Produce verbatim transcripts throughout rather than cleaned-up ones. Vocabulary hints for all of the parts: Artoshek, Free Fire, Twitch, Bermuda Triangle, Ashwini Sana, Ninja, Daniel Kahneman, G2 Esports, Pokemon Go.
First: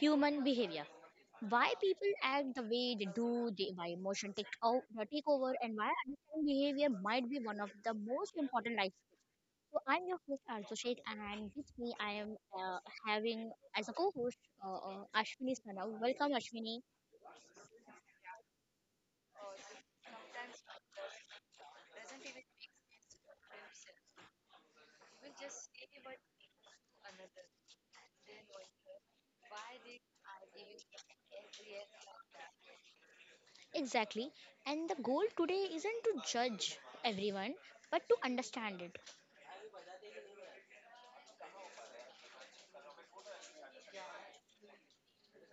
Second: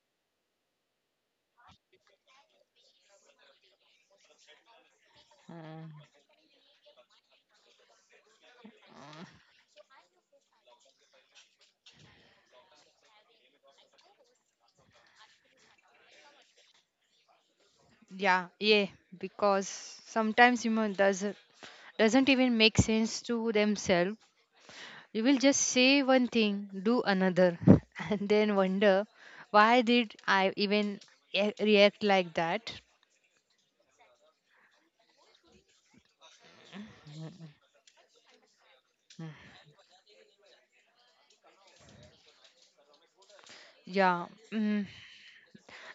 human behavior. Why people act the way they do, they, why emotion take, o- uh, take over, and Mm, why understanding behavior might be one of the most important mm. life skills. So I'm your host Artoshek, and with me I am uh, having as a co-host uh, uh, Ashwini Sana. Welcome Ashwini. Yeah, yeah, because sometimes you know doesn't doesn't even make sense to themselves. You will just say one thing, do another, and then wonder why did I even a- react like that? Exactly. And the goal today isn't to judge everyone, but to understand it. Yeah, mm.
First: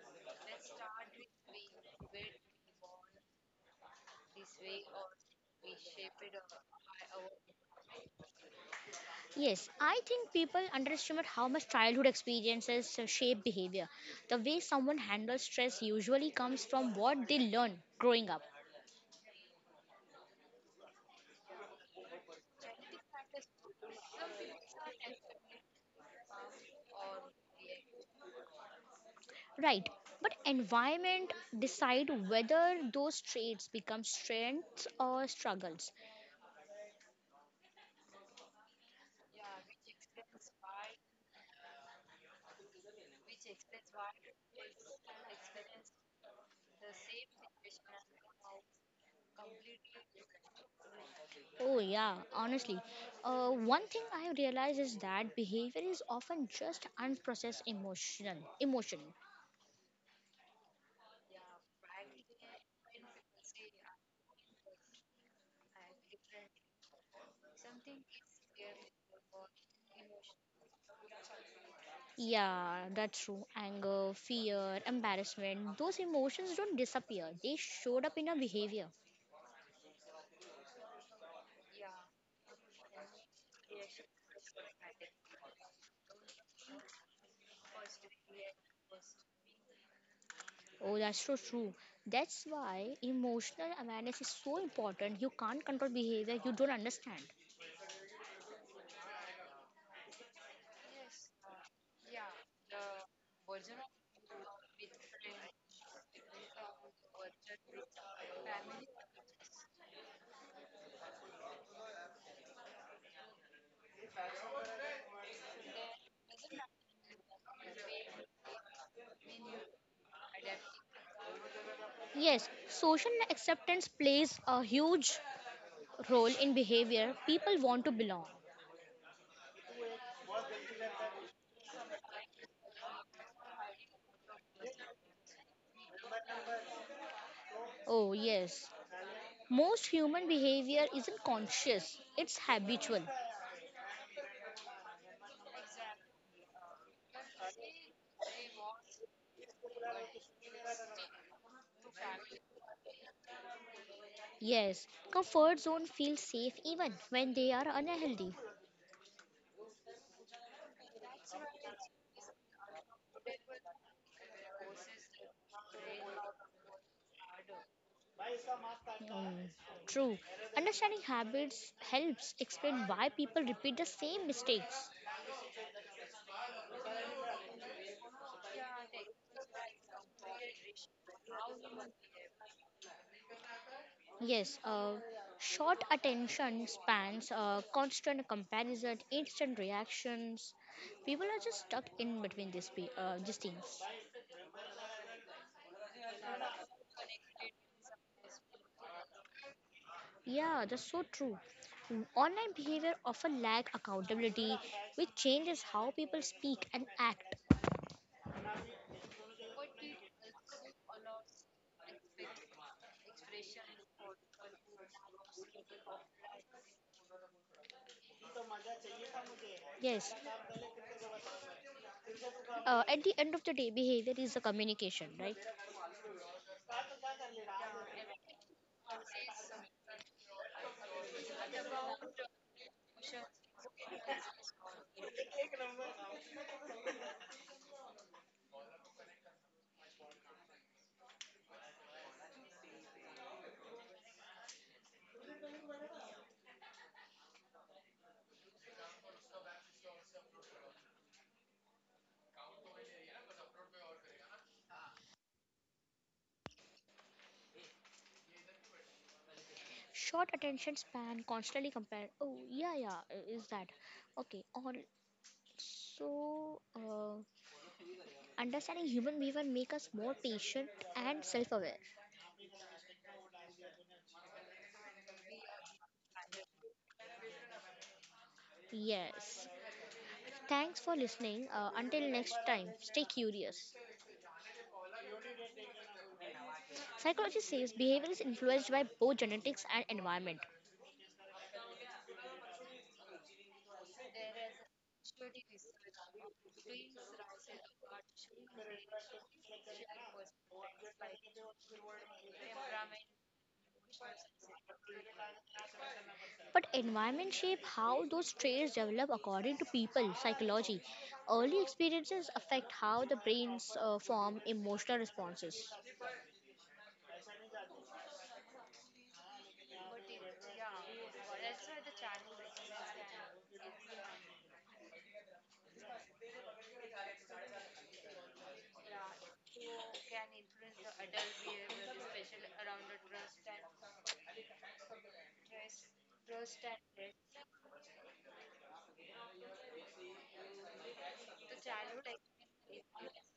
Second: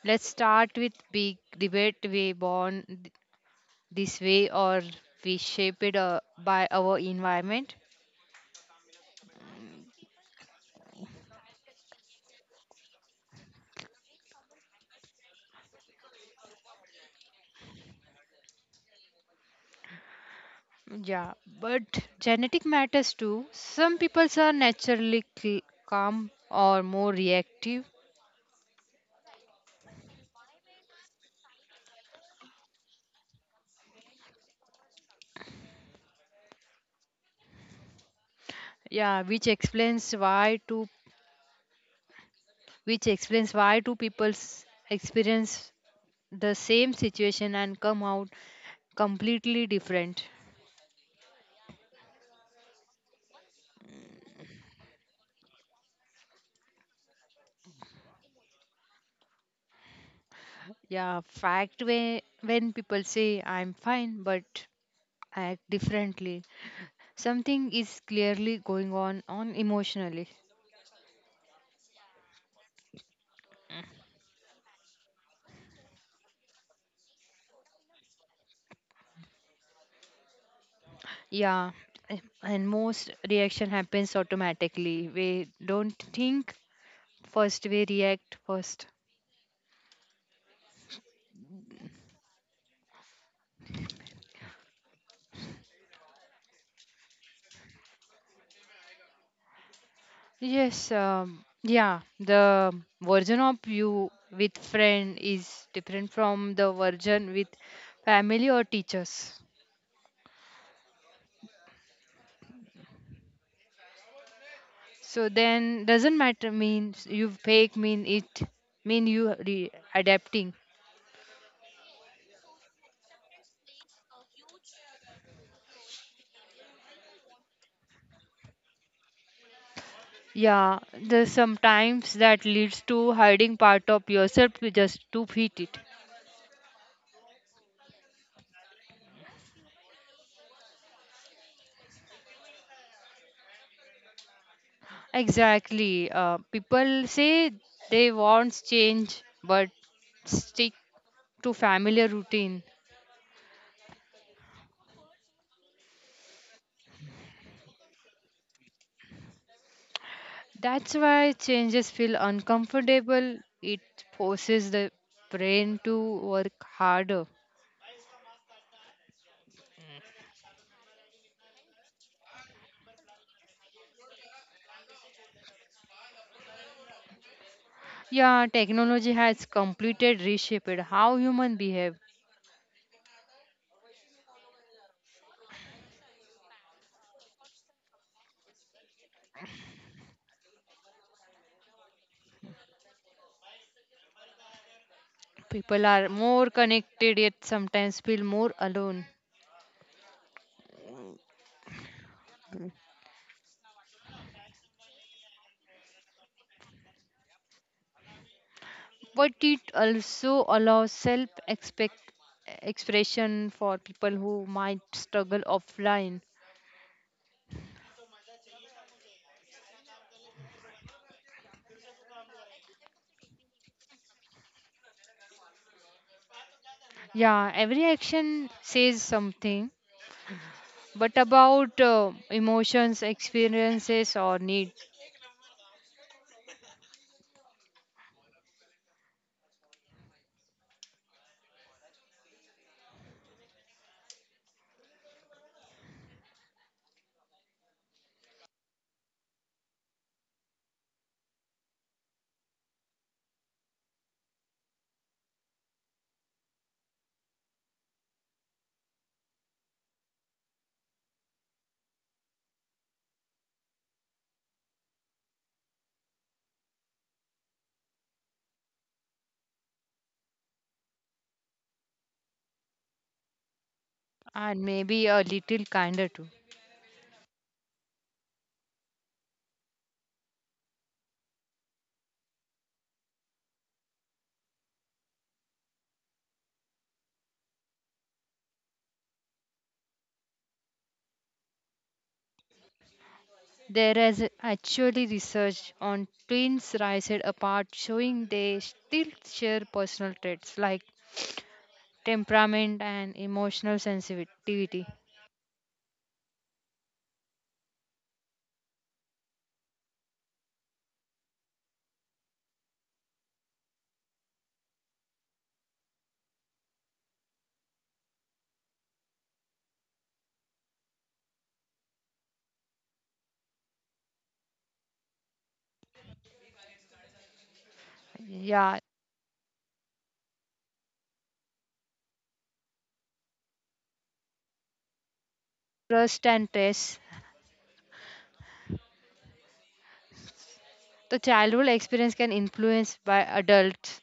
Let's start with big debate. We born th- this way or we shaped uh, by our environment. Yes, I think people underestimate how much childhood experiences uh, shape behavior. The way someone handles stress usually comes from what they learn growing up. Yeah, but genetic matters too. Some people are naturally cl- calm or more reactive. Right, but environment decide whether those traits become strengths or struggles. Yeah, which explains why two which explains why two people experience the same situation and come out completely different. Oh yeah, honestly, uh, one thing I realize is that behavior is often just unprocessed emotional emotion. Yeah, fact when when people say I'm fine but act differently, something is clearly going on on emotionally. Yeah, that's true. Anger, fear, embarrassment, those emotions don't disappear. They showed up in our behavior. Yeah, a- and most reaction happens automatically. We don't think first, we react first. Oh, that's so true. That's why emotional awareness is so important. You can't control behavior you don't understand. Yes, um, yeah, the version of you with friend is different from the version with family or teachers. So then doesn't matter means you fake mean it mean you re- adapting. Yes, social acceptance plays a huge role in behavior. People want to belong. Yeah, the sometimes that leads to hiding part of yourself just to fit it. Oh, yes. Most human behavior isn't conscious, it's habitual. Exactly. Uh, people say they want change, but stick to familiar routine. Yes, comfort zone feels safe even when they are unhealthy. That's why changes feel uncomfortable. It forces the brain to work harder. Mm, true. Understanding habits helps explain why people repeat the same mistakes. Yeah, technology has completed reshaped how human behave. Yes, uh, short attention spans, uh, constant comparison, instant reactions. People are just stuck in between these, pe- uh, these things. People are more connected yet sometimes feel more alone. Yeah, that's so true. Online behavior often lack accountability, which changes how people speak and act. But it also allows self expression for people who might struggle offline. Yes, uh, at the end of the day, behavior is a communication, right? Yeah, every action says something but about uh, emotions experiences or needs. Short attention span constantly compare. Oh yeah, yeah, uh, is that okay also uh, understanding human behavior make us more patient and self-aware. And maybe a little kinder too. Yes, thanks for listening. Uh, until next time stay curious. Psychology says behavior is influenced by both genetics and environment, There is actually research on twins raised apart showing they still share personal traits like temperament and emotional sensitivity. but environment shape how those traits develop according to people psychology. Early experiences affect how the brains uh, form emotional responses. Yeah, trust and stress. The childhood experience can influence by adults.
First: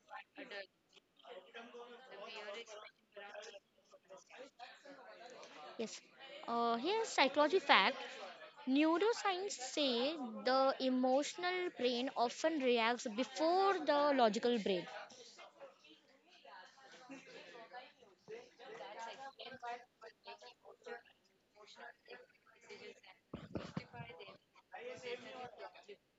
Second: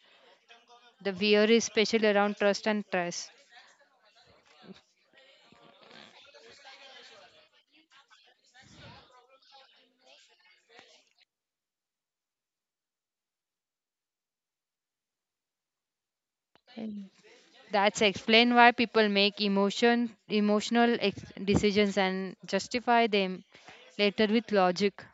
The fear is especially around trust and trust. Yes. Uh, here's psychology fact. Neuroscience say the emotional brain often reacts before the logical brain. Mm. That's explain why people make emotion emotional ex- decisions and justify them later with logic.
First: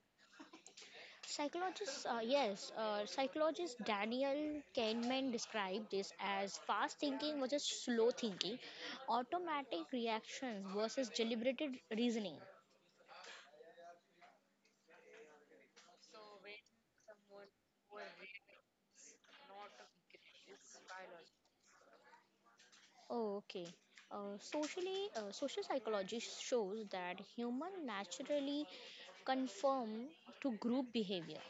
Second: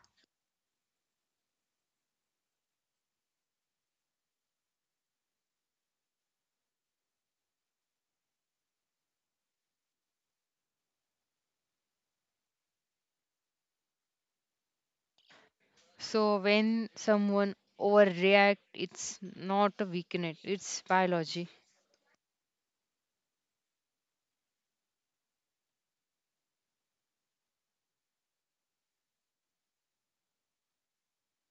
Psychologist, uh, yes, uh, psychologist Daniel Kahneman described this as fast thinking versus slow thinking, automatic reactions versus deliberated reasoning. So when someone overreact, it's not a weakness; it's biology. Oh, okay. Uh, socially, uh, social psychology shows that humans naturally conform to group behavior.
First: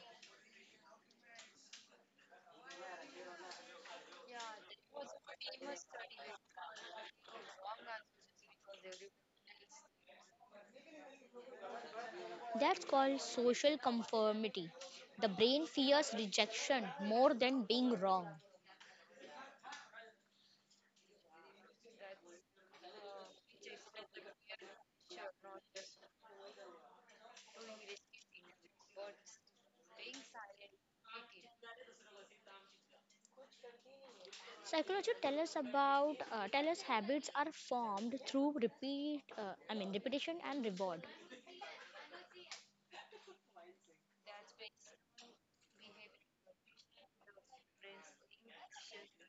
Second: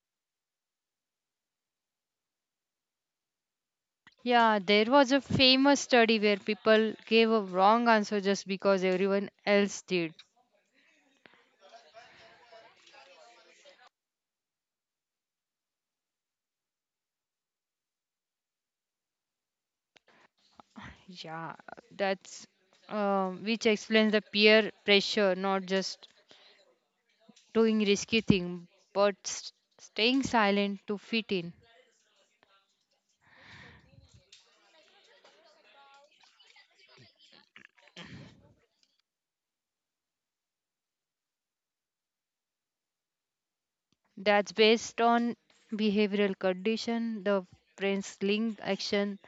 Yeah, there was a famous study where people gave a wrong answer just because everyone else did. That's called social conformity. The brain fears rejection more than being wrong. Yeah, that's um, which explains the peer pressure, not just doing risky thing, but s- staying silent to fit in. Psychology tell us about uh, tell us habits are formed through repeat uh, I mean repetition and reward. That's based on behavioral condition. The brain's link action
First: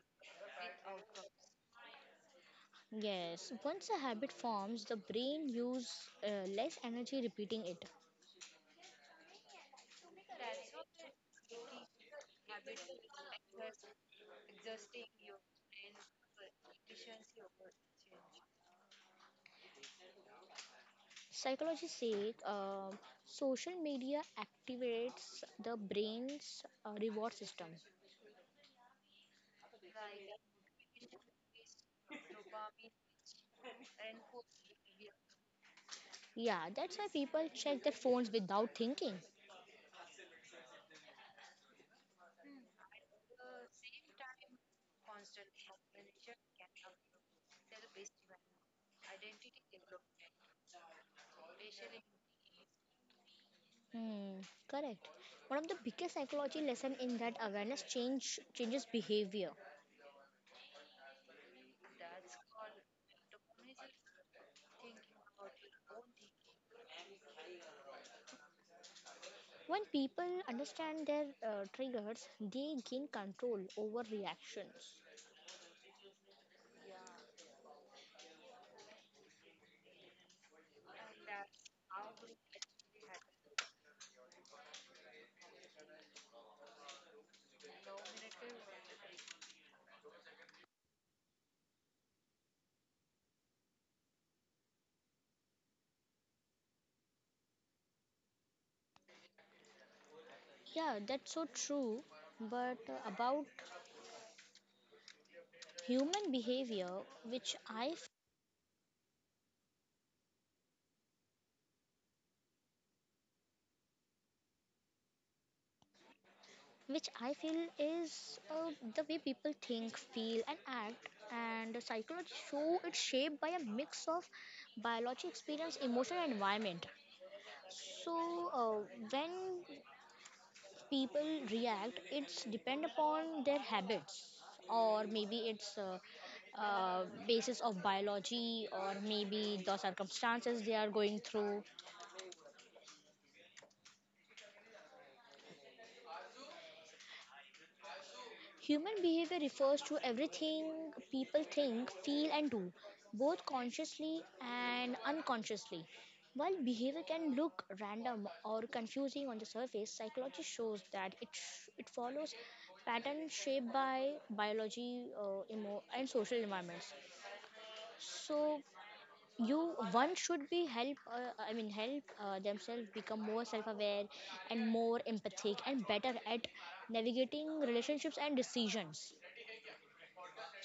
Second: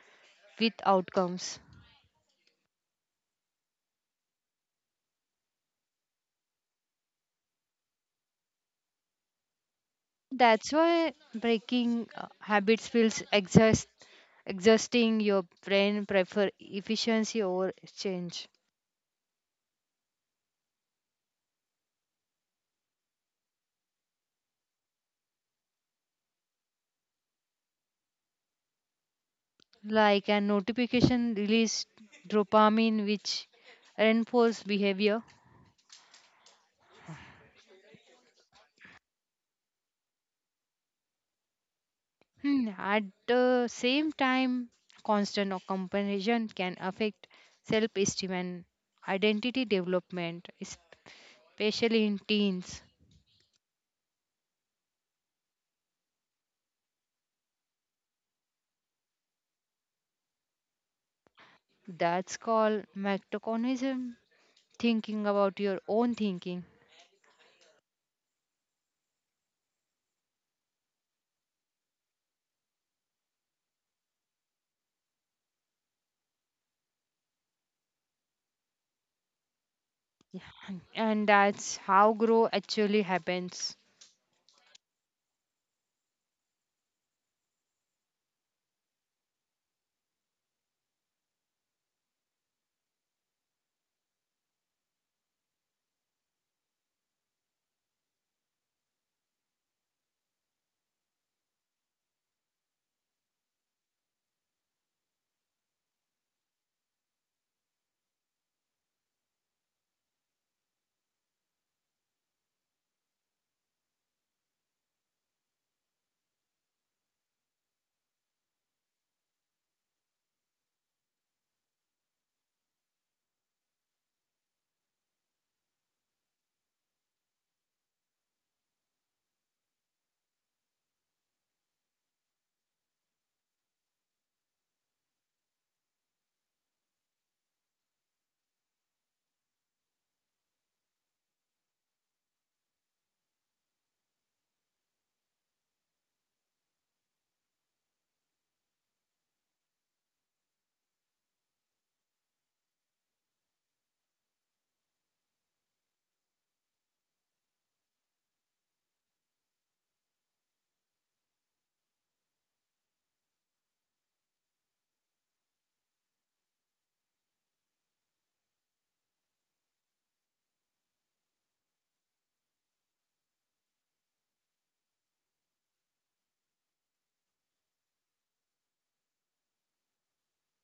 with outcomes. Yes, once a habit forms, the brain use uh, less energy repeating it. That's why breaking uh, habits feels exhaust, exhausting. Your brain prefer efficiency over change. Psychology says uh, social media activates the brain's uh, reward system. Like a notification release dopamine which reinforce behavior. Yeah, that's why people check their phones without thinking. Hmm, at the same time constant comparison can affect self-esteem and identity development, especially in teens. Hmm, correct. One of the biggest psychology lesson in that awareness change changes behavior. That's called metaconism, thinking about your own thinking. When people understand their uh, triggers, they gain control over reactions. Yeah, and that's how growth actually happens. Yeah, that's so true. But uh, about human behavior, which I f- which I feel is uh, the way people think, feel, and act, and psychology show it's shaped by a mix of biology, experience, emotion, and environment. So uh, when people react it's depend upon their habits, or maybe it's uh, uh, basis of biology or maybe the circumstances they are going through. Human behavior refers to everything people think, feel, and do, both consciously and unconsciously. While behavior can look random or confusing on the surface, psychology shows that it sh- it follows patterns shaped by biology uh, emo- and social environments. So you one should be help. Uh, I mean help uh, themselves become more self-aware and more empathic and better at navigating relationships and decisions.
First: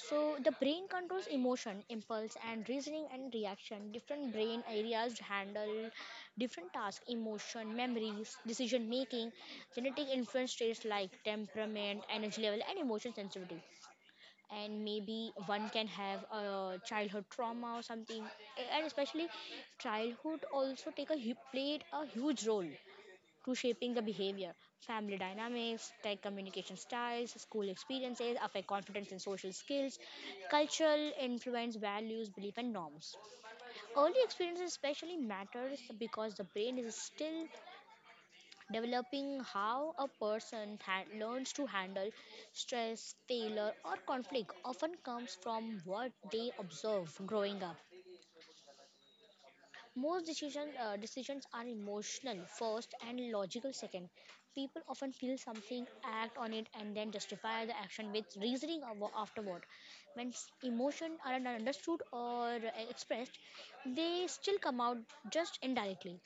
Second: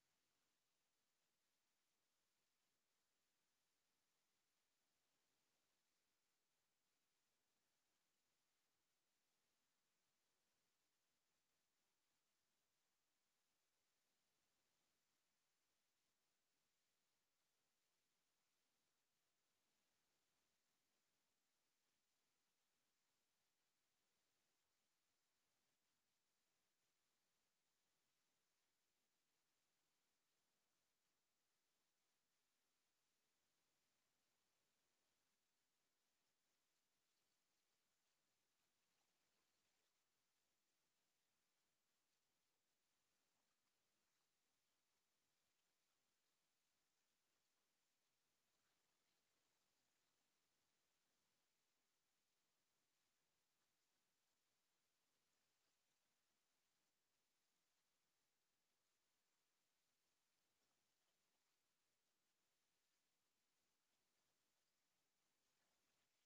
So the brain controls emotion, impulse, and reasoning and reaction. Different brain areas handle different tasks: emotion, memories, decision making, genetic influence traits like temperament, energy level, and emotion sensitivity. And maybe one can have a childhood trauma or something. A- and especially childhood also take a hu- played a huge role to shaping the behavior. Family dynamics, tech communication styles, school experiences affect confidence and social skills. Cultural influence values, belief, and norms. Early experiences especially matters because the brain is still developing. How a person ha- learns to handle stress, failure, or conflict often comes from what they observe growing up. Most decision, uh, decisions are emotional first and logical second. People often feel something, act on it, and then justify the action with reasoning avo- afterward. When s- emotion are not understood or uh, expressed, they still come out, just indirectly.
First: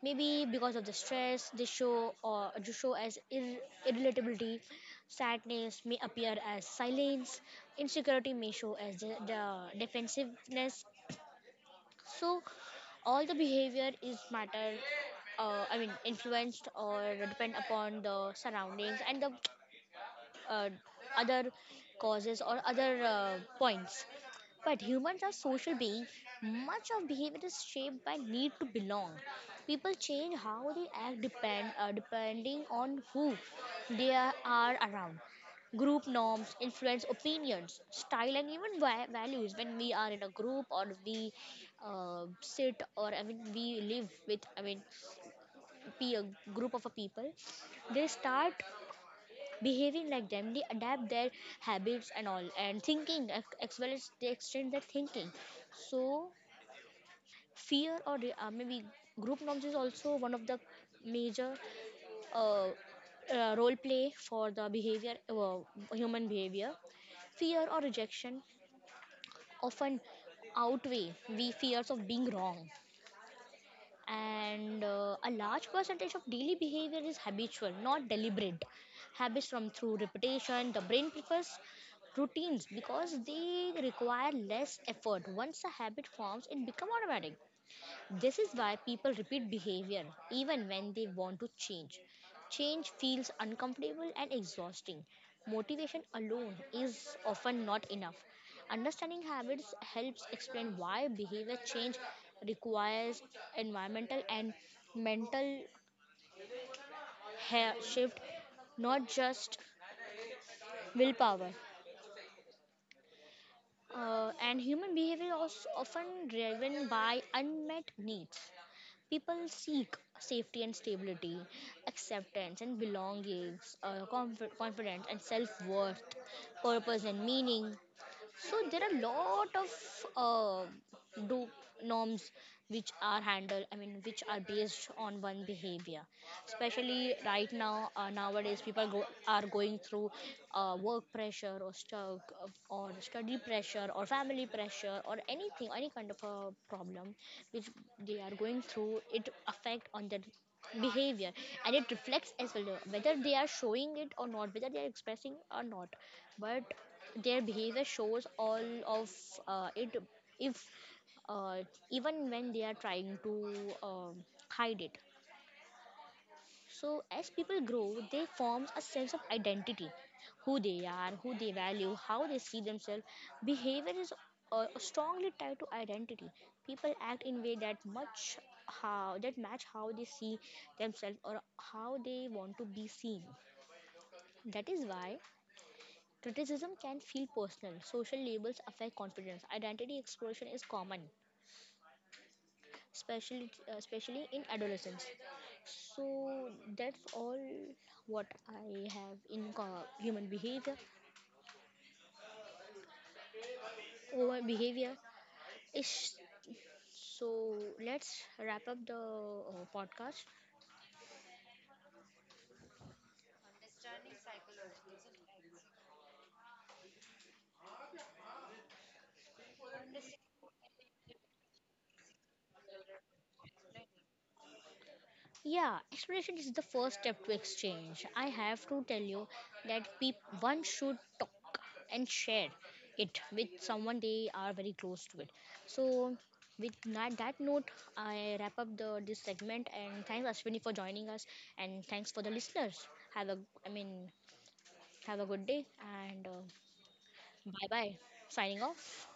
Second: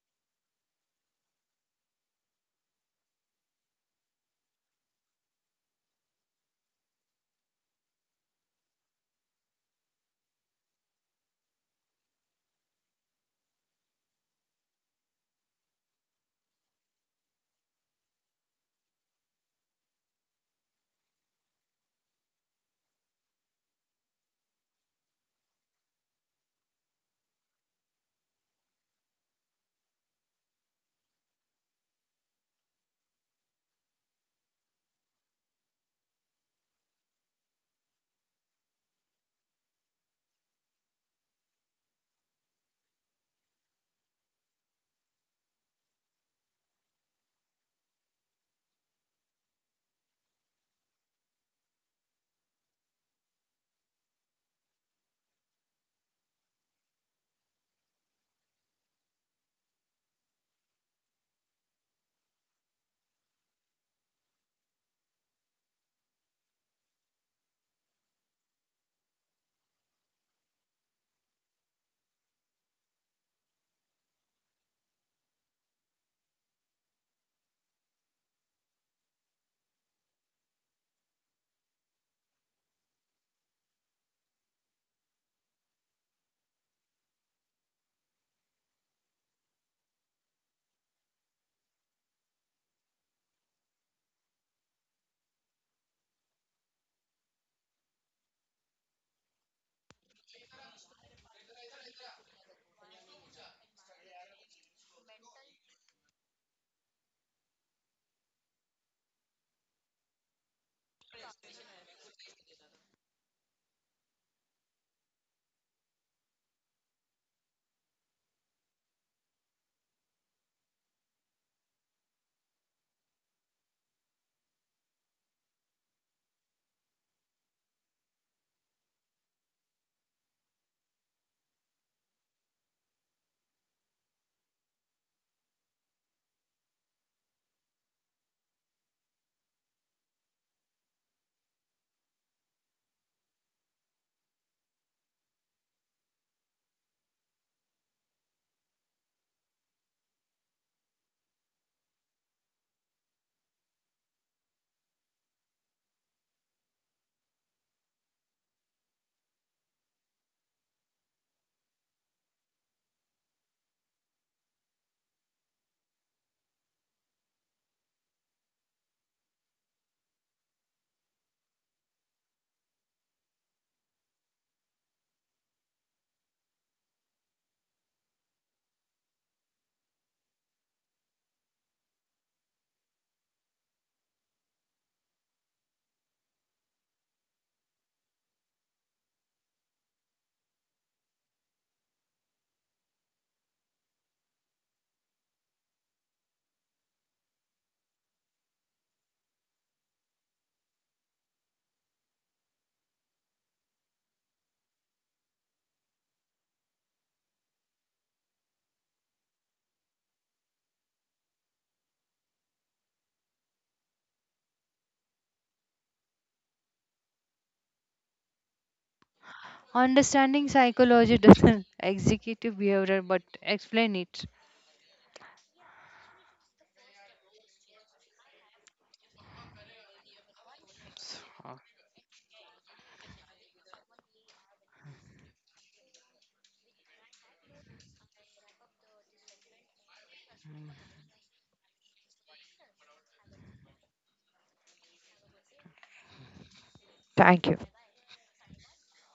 Maybe because of the stress they show, or they show as ir- irritability, sadness may appear as silence, insecurity may show as the, the defensiveness. So all the behavior is matter, uh, i mean influenced or depend upon the surroundings and the uh, other causes or other uh, points. But humans are social beings. Much of behavior is shaped by need to belong. People change how they act depend, uh, depending on who they are are around. Group norms influence opinions, style, and even va- values. When we are in a group, or we uh, sit, or I mean we live with, I mean be a group of a people, they start behaving like them. They adapt their habits and all, and thinking as as well as they extend their thinking. So fear or re- uh, maybe group norms is also one of the major uh, uh, role play for the behavior, uh, human behavior. Fear or rejection often outweigh the fears of being wrong. And uh, a large percentage of daily behavior is habitual, not deliberate. Habits from through repetition. The brain prefers routines because they require less effort. Once a habit forms it becomes automatic. This is why people repeat behavior even when they want to change. Change feels uncomfortable and exhausting. Motivation alone is often not enough. Understanding habits helps explain why behavior change requires environmental and mental ha- shift, not just willpower. Uh, and human behavior is often driven by unmet needs. People seek safety and stability, acceptance and belongings, uh, conf- confidence and self worth, purpose and meaning. So there are a lot of uh, do norms which are handled I mean which are based on one behavior. Especially right now, uh, nowadays people go, are going through uh, work pressure, or stuck uh, or study pressure, or family pressure, or anything, any kind of a problem which they are going through. It affect on their behavior, and it reflects as well, whether they are showing it or not, whether they are expressing or not. But their behavior shows all of uh, it, if uh, even when they are trying to um hide it. So as people grow, they forms a sense of identity, who they are, who they value, how they see themselves. Behavior is uh, strongly tied to identity. People act in way that much how that match how they see themselves, or how they want to be seen. That is why criticism can feel personal. Social labels affect confidence. Identity exploration is common, especially uh, especially in adolescence. So that's all what I have in co- human behavior. Human behavior is so. Let's wrap up the uh, podcast. Understanding psychology doesn't execute behavior but explain it. Yeah, exploration is the first step to exchange. I have to tell you that peop- one should talk and share it with someone they are very close to it. So, with na- that note, I wrap up the this segment, and thanks Ashwini for joining us, and thanks for the listeners. Have a, I mean, have a good day, and uh, Thank you. bye bye. Signing off.